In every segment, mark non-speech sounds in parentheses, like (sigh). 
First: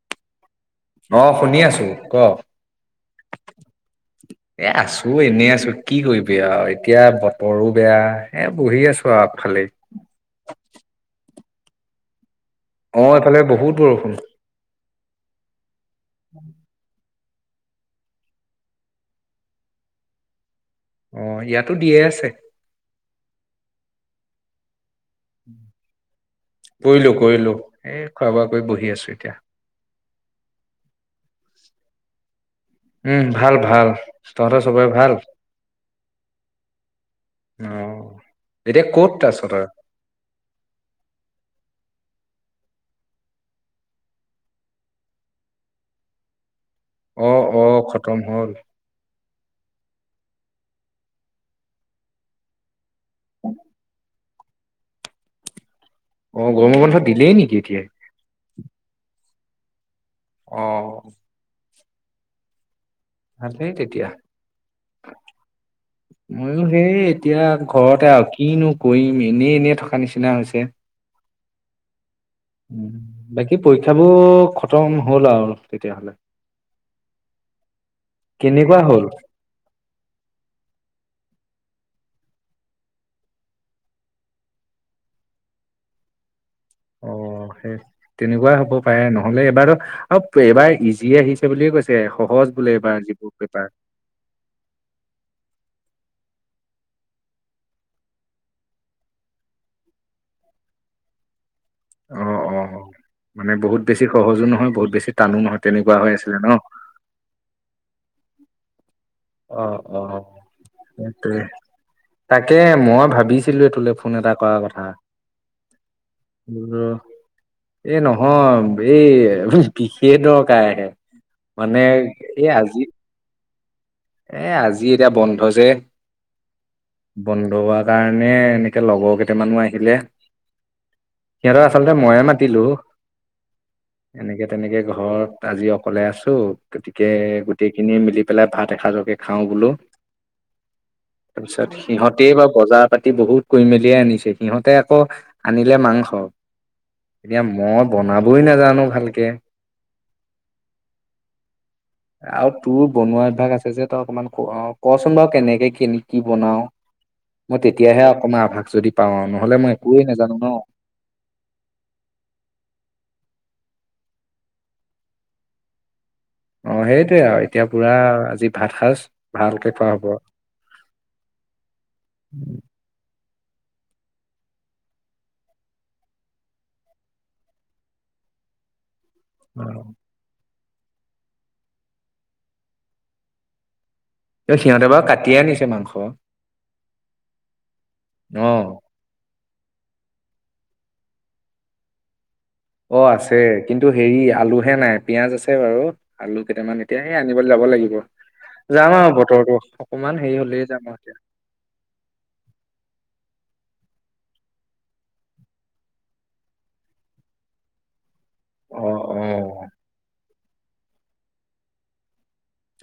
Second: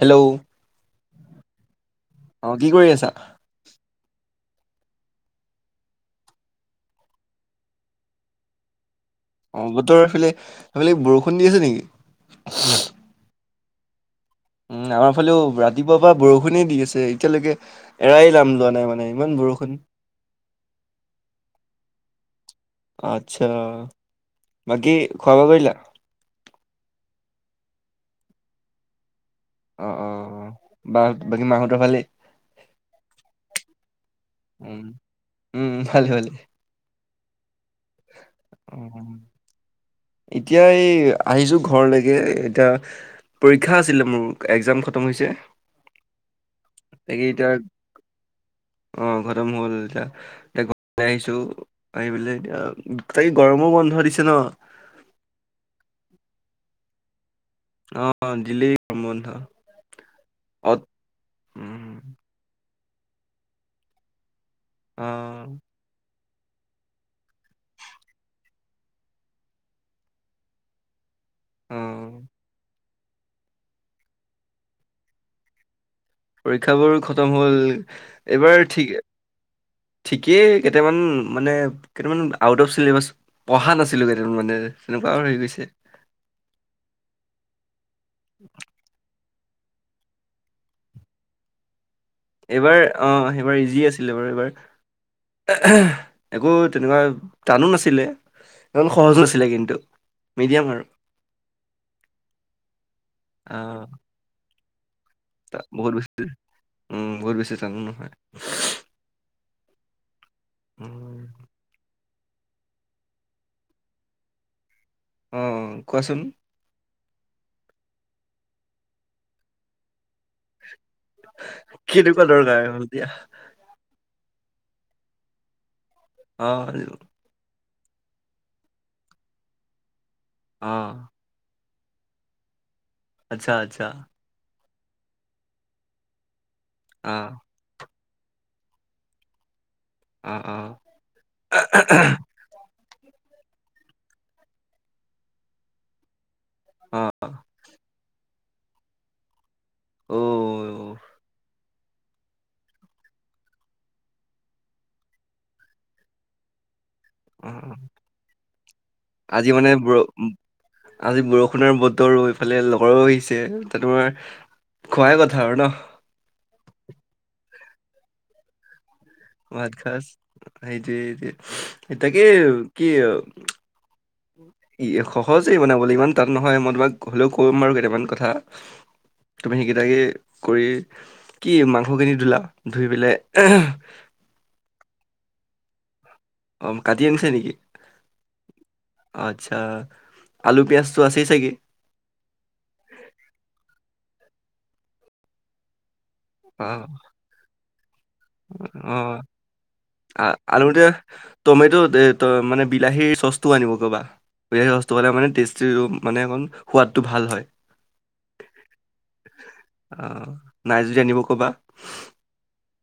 Hello, অ, শুনি আছো ক, অ কি কৰি আছা (inaudible) এই, আছো এনে, আছো কি কৰিবি আৰু এতিয়া বতৰো বেয়া, এই বহি আছো। আৰু আগফালে অ, বতৰ এইফালে, সেই ফালে বৰষুণ দি আছে নেকি? অ, এইফালে বহুত বৰষুণ। উম, আমাৰ ফালেও ৰাতিপুৱাৰ পৰা বৰষুণে দি আছে এতিয়ালৈকে। এৰাই নাম লোৱা নাই মানে, ইমান বৰষুণ। অ, ইয়াতো দিয়ে আছে। আচ্ছা, বাকি খোৱা-বোৱা কৰিলা। কৰিলো, কৰিলো, এই খোৱা-বোৱা কৰি বহি আছো এতিয়া। অ, অ, অ, বা বাকী মাহঁতৰ ভালেই? উম, ভাল ভাল তহঁত উম চবৰে ভাল? উম ভালে ভালে অ, অ এতিয়া ক'ত আছ তই? এতিয়া এই আহিছোঁ, ঘৰলৈকে এতিয়া পৰীক্ষা আছিলে মোৰ, এক্সাম খতম হৈছে। তাকে অ, এতিয়া অ, খতম হ'ল। অ, খতম হ'ল এতিয়া, এক (inaudible) ওলাই আহিছোঁ, আহি পেলাই এতিয়া তাকে গৰমৰ বন্ধ দিছে ন, অ, গৰম বন্ধৰ দিলেই নেকি এতিয়াই? অ, দিলেই গমৰ বন্ধ। অ, ভালেই তেতিয়া। অ, ময়ো সেই এতিয়া, ঘৰতে আৰু কিনো কৰিম এনেই, এনেই, থকা নিচিনা হৈছে। অ, বাকী পৰীক্ষাবোৰ খতম হ'ল আৰু তেতিয়া হ'লে। পৰীক্ষাবোৰ খতম হ'ল, এইবাৰ কেনেকুৱা ঠিকে- হ'ল? ঠিকেই কেইটামান মানে কেইটামান আউট অফ চিলেবাছ- পঢ়া নাছিলোঁ কেইদিন মানে তেনেকুৱা আৰু হৈ গৈছে। অঁ' সেই তেনেকুৱাই হ'ব পাৰে নহ'লে এবাৰটো আৰু এবাৰ ইজিয়ে আহিছে বুলিয়ে কৈছে। তে সহজ বোলে এইবাৰ যিবোৰ পেপাৰ। লে বাৰু এইবাৰ, একো তেনেকুৱা টানো নাছিলে। ইমান সহজ নাছিলে কিন্তু, মিডিয়াম আৰু। অ অ অ' মানে বহুত অ' বেছি সহজো নহয়, বহুত বেছি- টানো নহয় বহুত তেনেকুৱা হৈ বেছি, আছিলে ন? উম' বহুত বেছি টানো নহয়। অ' অ' উম, সেইটোৱে। তাকে মই ভাবিছিলোৱে টোলে ফোন এটা কৰা কথা। অঁ অঁ কোৱাচোন? এই নহয় এই বিশেষ দৰব- কাই আহে, মানে কেনেকুৱা এই দৰকাৰ হ'ল আজি- এতিয়া এ আজি এতিয়া বন্ধ যে। অঁ, হয়তো। বন্ধ হোৱা কাৰণে এনেকে লগৰ কেইটামানো আহিলে। অঁ। সিহঁতক আচলতে ময়ে মাতিলো। আৎচ্ছা আৎচ্ছা। এনেকে তেনেকে ঘৰত আজি অকলে আছো, গতিকে অ', গোটেই খিনি মিলি পেলাই ভাত- এসাঁজকে খাওঁ বোলো, অ', অ', তাপিছত সিহঁতিয়ে বা বজাৰ পাতি বহুত- কৰি মেলিয়ে আনিছে, সিহঁতে আকৌ আনিলে মাংস, অ', এতিয়া মই- বনাবই নাজানো ভালকে। অওও'। আৰু তোৰ বনোৱা অভ্যাগ আছ- ছে যে, তই অকমান ক অঁ কচোন বাৰু কেনেকে, কেনেকি বনাও? অ', মই অ', তেতিয়াহে অকমান আভাস যদি পাওঁ আও, আজি নহ'লে মানে মই বৰ একোৱে নাজানো ন। আজি বৰষুণৰ বতৰো, এইফালে লগৰো আহিছে ত' তোমাৰ- খোৱাই কথা আৰু ন। অঁ' সেইটোৱে আৰু এতিয়া পুৰা আজি ভাত সাজ- ভালকে ভাত খোৱা খাজ, হব সেইটো এতিয়া, এ তাকে কি আও? য়ে সহজেই বনাবলৈ ইমান টান নহয়, মই তোমাক হ'লেও ক'ম বাৰু কেইটামান কথা। (inaudible) তুমি সেইগিটাকে কৰি, কি মাংসখিনি ধূলা, ধুই পেলাই- এই সিহঁতে বাৰু কাটিয়ে আনিছে মাংস। অম' কাটি আনিছে নেকি? অঁ'। অঁ আৎচ্ছা, আলু, পিয়াঁজটো আছেই চাগে। অ' আছে, কিন্তু হেৰি আলুহে নাই পিয়াঁজ আছে বাৰু। আলু কেইটামান অ', এতিয়া সে আনিবলে যাব লাগিব। যাম আৰু অ', বতৰতো অকমান হেৰি হ'লেই যাম আৰু এতিয়া। টমেটো টে তই মানে বিলাহীৰ চ'চটো আনিব ক'বা। বিলাহী চ'চটো মানে মানে টেষ্টি মানে অকণ সোৱাদটো ভাল হয়। অ অ অ', নাই যদি আনিব ক'বা।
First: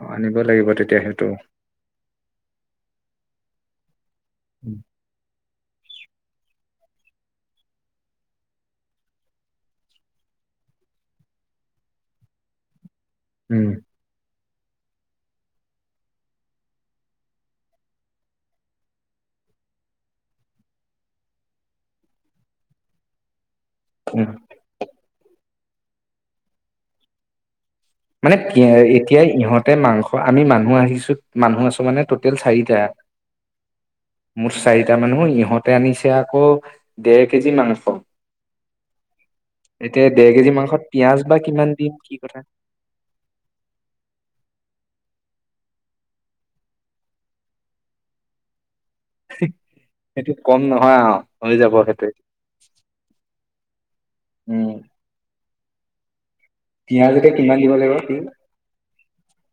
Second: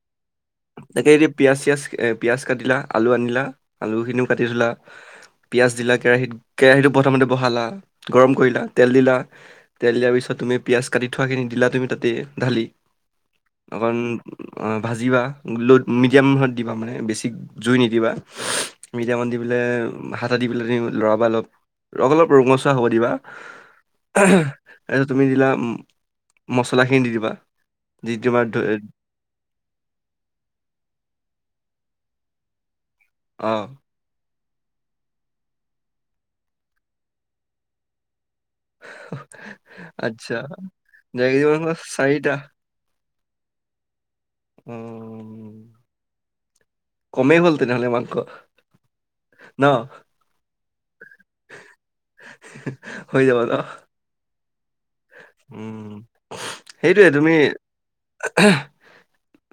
অ', আনিব লাগিব। তেতিয়া তাকে সেইটো এতিয়া পিঁয়াজ চিয়য়াজ পিঁয়াজ কাটিলা আলু আনিলা, আলুখিনিও কাটি ঠলা। পিঁয়াজ দিলা কেৰাহিত, কেৰাহীটো প্ৰথমতে বহালা গৰম কৰিলা তেল দিলা। তেল দিয়াৰ পিছত তুমি পিঁয়াজ কাটি থোৱাখিনি দিলা তুমি তাতে ঢালি। উম অকণ‌ ভাজিবা ল'ড মিডিয়ামত দিবা মানে বেছি জুই নিদিবা মিডিয়ামান দি পেলাই হেটা দি পিলানি লৰাবা অলপ অলপ ৰঙচুৱা হ'ব দিবা। উম তাৰপিছত তুমি দিলা, মচলাখিনি দি দিবা। যি মানে তোমাৰ ধ- এতিয়া ইহঁতে মাংস আমি মানুহ আহিছো মানুহ আছো মানে ট'টেল চাৰিটা। অ'। মুঠ চাৰিটা মানুহ ইহঁতে আনিছে আকৌ দেৰ কেজি মাংস। এতিয়া দেৰ আচ্ছা কেজি মাংসত পিয়াজ বা জেগাগী কিমান মাংস দিম কি চাৰিটা কথা? অ'। কমেই হ'ল তেনেহ'লে মাংস ন? সেইটো কম নহয় আৰু হৈ যাব সেইটোয়েই। হৈ যাব ন! উম। উম, সেইটোৱে পিয়াজ এতিয়া তুমি কিমান দিব লাগিব কি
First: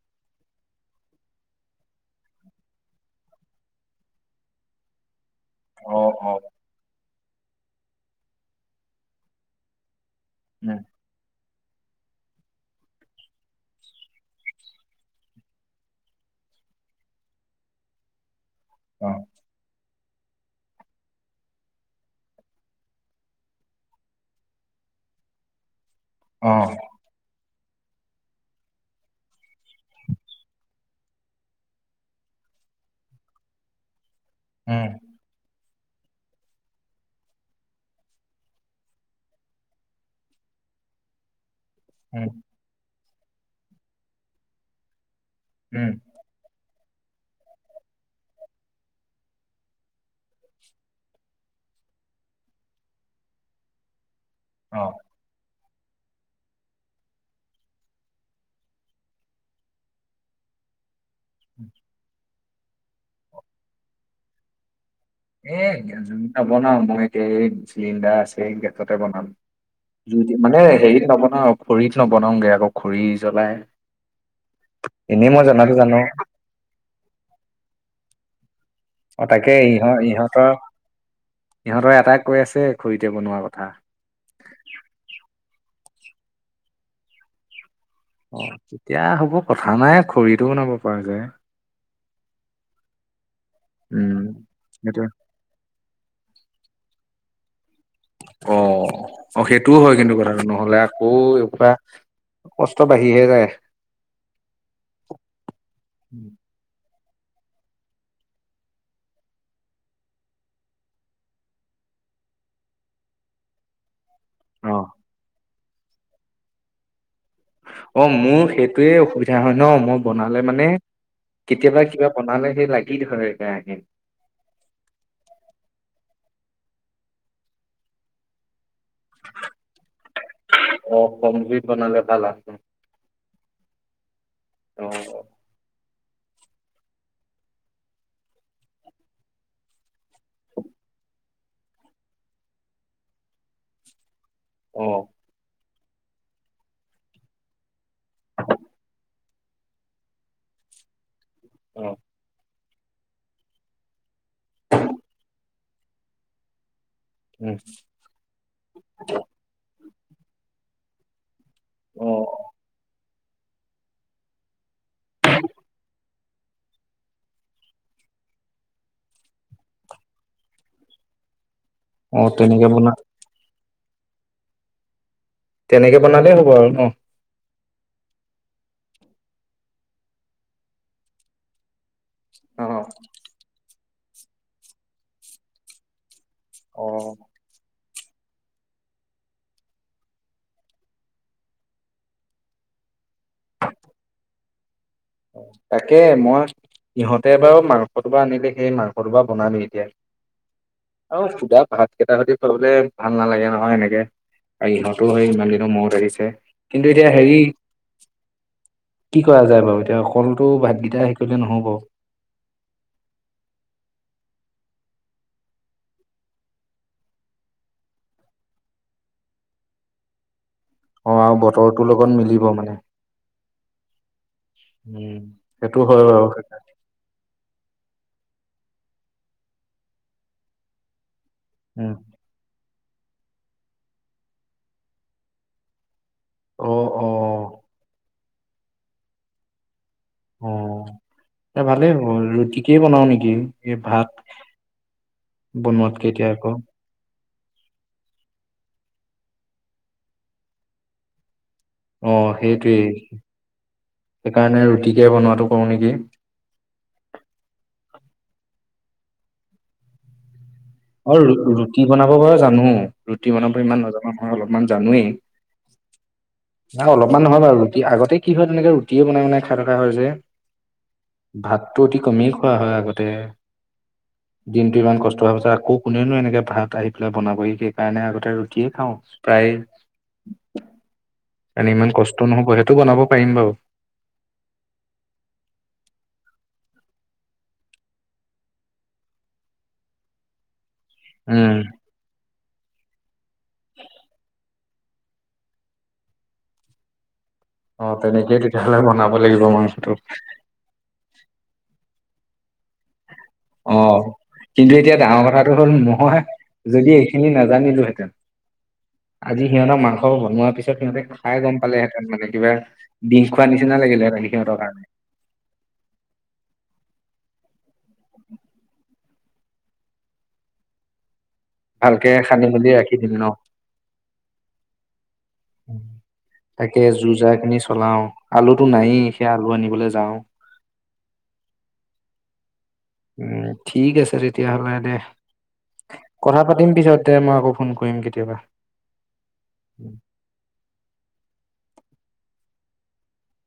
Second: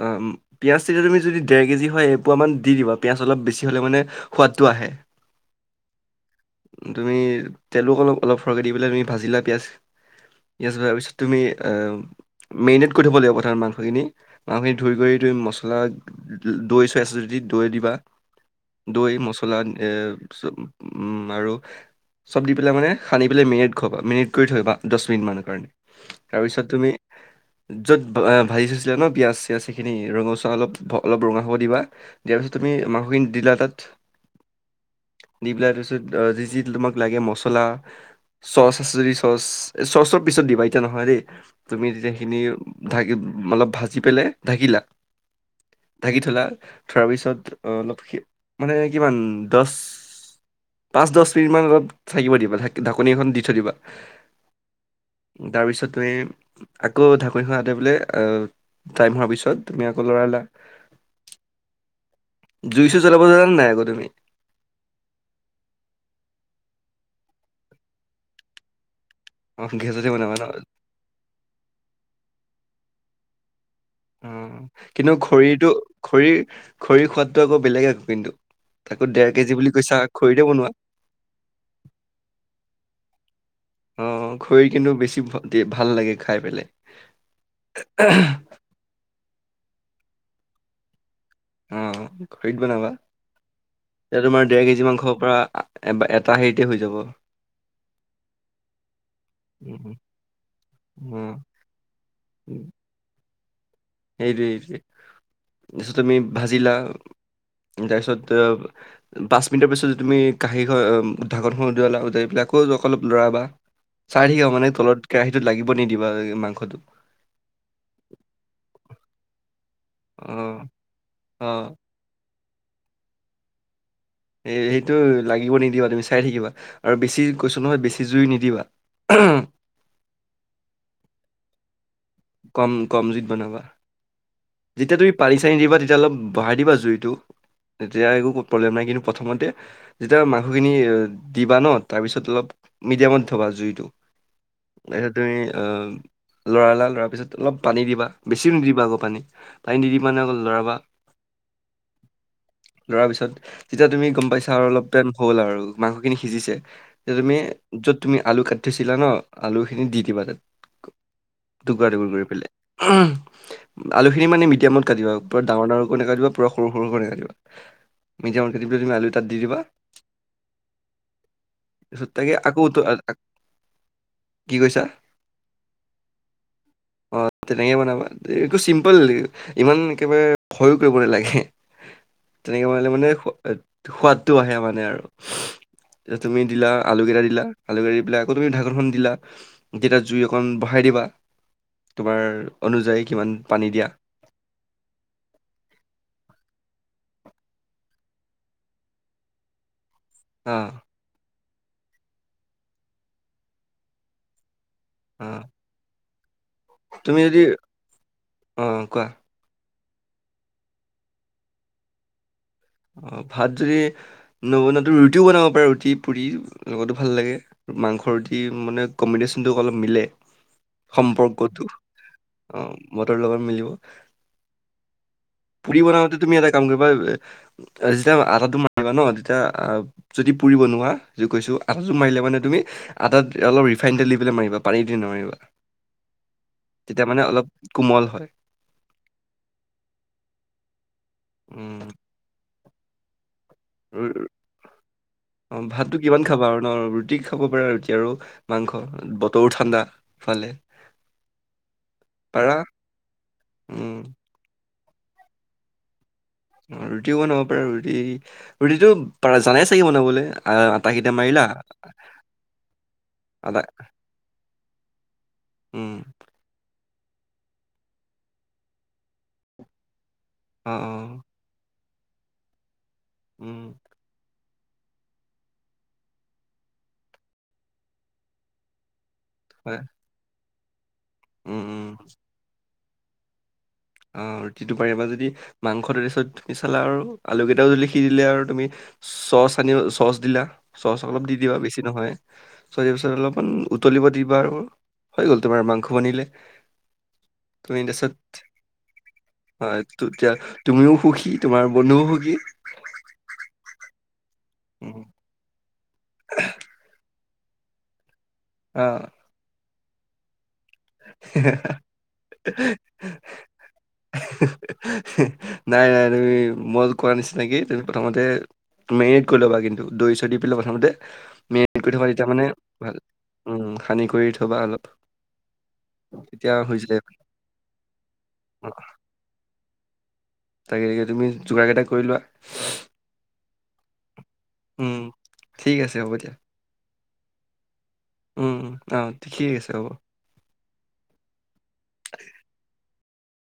উম, পিঁয়াজ তেতিয়া তুমি যদি ডেৰ কেজি হয় এপোৱামান দি দিবা পিঁয়াজ অলপ বেছি হ'লে মানে সোৱাদটো আহে। অ', অ'। তুমি তেলো অলপ অলপ সৰহকৈ দি পেলাই ভাজিলা পিয়াজ। পিয়াজ উম ভজা পিছত তুমি অ' মেৰিনেট কৰি থ'ব লাগিব প্ৰথমত মাংসখিনি মাংসখিনি ধুই গৈ ধুই মছলা দৈ চৈ আছে যদি দৈ দিবা, অ দৈ মছলা এ আৰু চব দি পেলাই মানে সানি পেলাই মেৰিনেট কৰিবা মেৰিনেট কৰি থ'বা। দহ মিনিট মানৰ কাৰণে। অ তাৰপিছত তুমি য'ত ভাজি থৈছিলা ন পিয়াজ চিয়াঁজখিনি ৰঙচুৱা অলপ অলপ ৰঙা হ'ব দিবা। দিয়াৰ পিছত তুমি মাংসখিনি দিলা তাত। উম। দি পেলাই তাৰপিছত যি যি তোমাক লাগে মছলা চচ আছে যদি চচ। চচটো পিছত দিবা এতিয়া নহয় দেই তুমি তেতিয়া উম সেইখিনি ঢাকি অলপ ভাজি পেলাই ঢাকিলা। উম। ঢাকি থ'লা, থোৱাৰ পিছত অলপ মানে কিমান দহ পাঁচ দহ মিনিটমান অলপ থাকিব দিবা ঢা-ঢাকনি এখন দি থৈ দিবা। অ'। তাৰপিছত তুমি আকৌ ঢাকনিখন আটৰাই‌ পেলাই টাইম হোৱাৰ পিছত তুমি আকৌ লৰালা। জুই চুই জ্বলাব জানানে আকৌ তুমি? এ নবনাও মই এতিয়া, এই‌ চিলিণ্ডাৰ আছে গেছতে বনাম। অ গেছতে বনাবা জুই ন? মানে হেৰিত নবনাওঁ খৰিত নবনাওঁগে আকৌ খৰি জ্বলাই। উম, কিন্তু এনেই মই খৰিটো জনাতো জানো খৰিৰ খৰিৰ সোৱাদটো আকৌ বেলেগ আকৌ কিন্তু। আকৌ অ ডেৰ তাকে কেজি বুলি ইহঁত কৈছা খৰিতে ইহঁতৰ বনোৱা। ইহঁতৰ এটাই কৈ আছে খৰিতে বনোৱাৰ কথা। অ, খৰিৰ কিন্তু বেছি ভাল লাগে, খাই পেলাই। এতিয়া হ'ব কথা নাই খৰিটো বনাব পৰা যায়। অ, খৰিত বনাবা, উম এতিয়া তোমাৰ ডেৰ কেজি সেইটোৱে মাংসৰ পৰা এবাৰ এটা হেৰিতে হৈ যাব। অ, অ, সেইটোও উম, হয় কিন্তু কথাটো নহলে আকৌ অ', ইয়াৰ পৰা কষ্ট ত বাঢ়ি হে যায়। সেইটোৱে, সেইটোৱে তাৰপিছত তুমি ভাজিলা তাৰপিছত পাঁচ মিনিটৰ পিছত যদি তুমি কাঁহী, ঢাকনখন উদুঙালা, উদুঙাই পেলাই আকৌ অলপ লৰাবা। চাই থাকিবা মানে অ তলত কেৰাহিটোত লাগিব নিদিবা মাংসটো। অ, মোৰ সেইটোয়ে অসুবিধা হয় ন মই বনালে মানে অ', অ', কেতিয়াবা কিবা বনালে সেই লাগি ধৰে কেৰাহীত। এই সেইটো লাগিব নিদিবা। তুমি চাই থাকিবা আৰু বেছি কৈছো নহয় বেছি জুই নিদিবা। (unintelligible) অ, কমজুইত বনালে ভাল (inaudible) কম, কম জুইত বনাবা। অ যেতিয়া তুমি পানী, চানী দিবা তেতিয়া অলপ বঢ়াই দিবা জুইটো। তেতিয়া একো প্ৰব্লেম নাই কিন্তু প্ৰথমতে যেতিয়া মাংসখিনি দিবা ন তাৰপিছত অলপ মিডিয়ামত থবা জুইটো। অ তাৰপিছত তুমি লৰালা, লৰাৰ পিছত অলপ পানী দিবা। বেছি নিদিবা আকৌ পানী। পাই নিদিবা অকল লৰাবা। অ,। লৰাৰ পিছত যেতিয়া তুমি গম পাইছা আৰু অলপ টাইম হ'ল আৰু মাংসখিনি সিজিছে। তেতিয়া তুমি উম য'ত তুমি আলু কাটি থৈছিলা ন আলুখিনি দি দিবা তাত। টুকুৰা, অ টুকুৰি কৰি পেলাই। আলুখিনি মানে মিডিয়ামত কাটিবা। পুৰা ডাঙৰ, ডাঙৰকৈ নাকাতিবা। পুৰা সৰু, সৰু কৰি নাকাটিবা। মিডিয়ামত কাটি পেলাই তুমি আলু তাত দি দিবা। (unintelligible) তাৰ পিছত অ তাতে আকৌ তেনেকে ত বনা আক কি কৈছা? তেনেকে বনালেই হ'ব আৰু ন? অ, তেনেকে বনাবা। এইটো চিম্পল ইমান একেবাৰে ভয়ো কৰিব নালাগে। অ তেনেকে বনালে মানে সোৱাদটো আহে মানে আৰু। তে' তুমি দিলা অ আলুকেইটা দিলা। আলু কাটি দি পেলাই আকৌ তুমি ঢাকোনখন দিলা যেতিয়া জুই অকণ বঢ়াই দিবা। তোমাৰ অনুযায়ী কিমান পানী দিয়া। তাকে, মই ইহঁতে বাৰু মাংস টোপোলা আনিলে। সেই মাংস টোপোলা বনালো এতিয়া। অ,। আৰু সোদা ভাত কেইটা হতে খুৱাবলে ভাল নালাগে নহয় এনেকে ইহত তোৰ অ হেৰি ইমান দিনৰ মূৰত আহিছে। কিন্তু এতিয়া তুমি হেৰি যদি অ কোৱা কি কৰা যায় বাৰু? তে অকলটো ভাতকেইটা সেই কৰিলে নহ'ব। অ, ভাত যদি নবনাতো ৰুটিও বনাব পাৰা ৰুটি, পুৰি লগতো ভাল লাগে। মাংস, ৰুটি মানে কম্বিনেশ্যনটো অলপ মিলে। অ' আৰু সম্পৰ্কটো বতৰটোৰ লগত মিলিব অ, মানে। মদৰ লগত মিলিব। উম পুৰি সেইটো হয় বনাওঁতে বাৰু তুমি এটা কাম সেইকাৰণে যেতিয়া আটাটো মাৰিবা ন তেতিয়া যদি পুৰি বনোৱা যদি কৈছোঁ আটাটো উম মাৰিলে মানে তুমি আটাত অলপ ৰিফাইন তেল দি পেলাই মাৰিবা পানী দি নামাৰিবা অ' তেতিয়া মানে অলপ অ' কোমল হয় অ' এ ভালেই উম হ'ব ৰুটিকেই বনাও নেকি এ ভাত ৰু- অ ভাতটো বনোৱাতকে কিমান এতিয়া খাবা আকৌ আৰু ন ৰুটি খাব পাৰা ৰুটি আৰু মাংস বতৰো ঠাণ্ডা ইফালে অ' পাৰা সেইটোৱেই উম সেইকাৰণে ৰুটিকে বনোৱাতো কৰোঁ নেকি অ ৰুটিও বনাব পাৰা ৰুটি ৰুটিটো পাৰা জানাই চাগে বনাবলৈ আ আ অ ৰুটি বনাব বাৰু জানো, ৰুটি বনাব আটা ইমান নাজানা নহয় অলপমান জানোৱেই। উম নাই অলপমান নহয় বাৰু ৰুটি আগতে কি হয় তেনেকে ৰুটিয়ে বনায় বনায় খাই থকা হয় যে। অ' অ' ভাতটো অতি কমেই খোৱা হয় আগতে। উম দিনটো ইমান কষ্ট হোৱাৰ পিছত আক কৌ কোনেনো এনেকে ভাত আহি পেলাই বনাবহি সেইকাৰণে আগতে ৰুটিয়ে খাওঁ প্ৰায়েই। হয় উম এনে উম ইমান কষ্ট নহ'ব সেইটো বনাব পাৰিম বাৰু। অ' ৰুটিটো পাৰিবা যদি মাংসটো তাৰপিছত পিছলৈ আৰু আলুকেইটাও যদি সিজিলে আৰু তুমি চচ আনিও চচ দিলা চচ অলপ দি দিবা উম বেছি নহয় চচ দিয়াৰ পিছত অলপমান উতলিব দিবা আৰু। হৈ গ'ল তোমাৰ মাংস বনিলে তুমি অ তেনেকেই তাৰপিছত তেতিয়াহ'লে বনাব লাগিব হয় মাংসটো। তেতিয়া তুমিও সুখী তোমাৰ বন্ধুও সুখী। অ' কিন্তু এতিয়া উম, ডাঙৰ কথাটো হ'ল মই যদি এইখিনি নাজানিলোহেঁতেন অ' আজি সিহঁতৰ মাংস বনোৱাৰ পিছত পিছত সিহঁতে খাই গম পালেহেঁতেন মানে কিবা বিহ খোৱা নিচনা লাগিলে সিহঁতৰ কাৰণে নাই নাই তুমি মই কোৱা নিচিনাকে তুমি প্ৰথমতে মেৰিনেট কৰি ল'বা কিন্তু দৈ চৈ দি পেলাই প্ৰথমতে মেৰি নেট কৰি ভালকে থ'বা সানি তেতিয়ামানে মেলি ৰাখি ভাল দিম ন উম সানি কৰি থ'বা অলপ তেতিয়া হৈ তাকে যায় যো-জা খিনি চলাও আলুতো অ নাইয়ে সেইয়া আলু আনিবলৈ যাওঁ। তাকে এতিয়া তুমি যোগাৰ কেইটা কৰি লোৱা। উম, ঠিক আছে তেতিয়াহ'লে দে। উম, ঠিক আছে হ'ব দিয়া, কথা পাতিম পিছত তে মই আকৌ ফোন কৰিম কেতিয়াবা। উম অ' ঠিকেই আছে উম। হ'ব। (inaudible)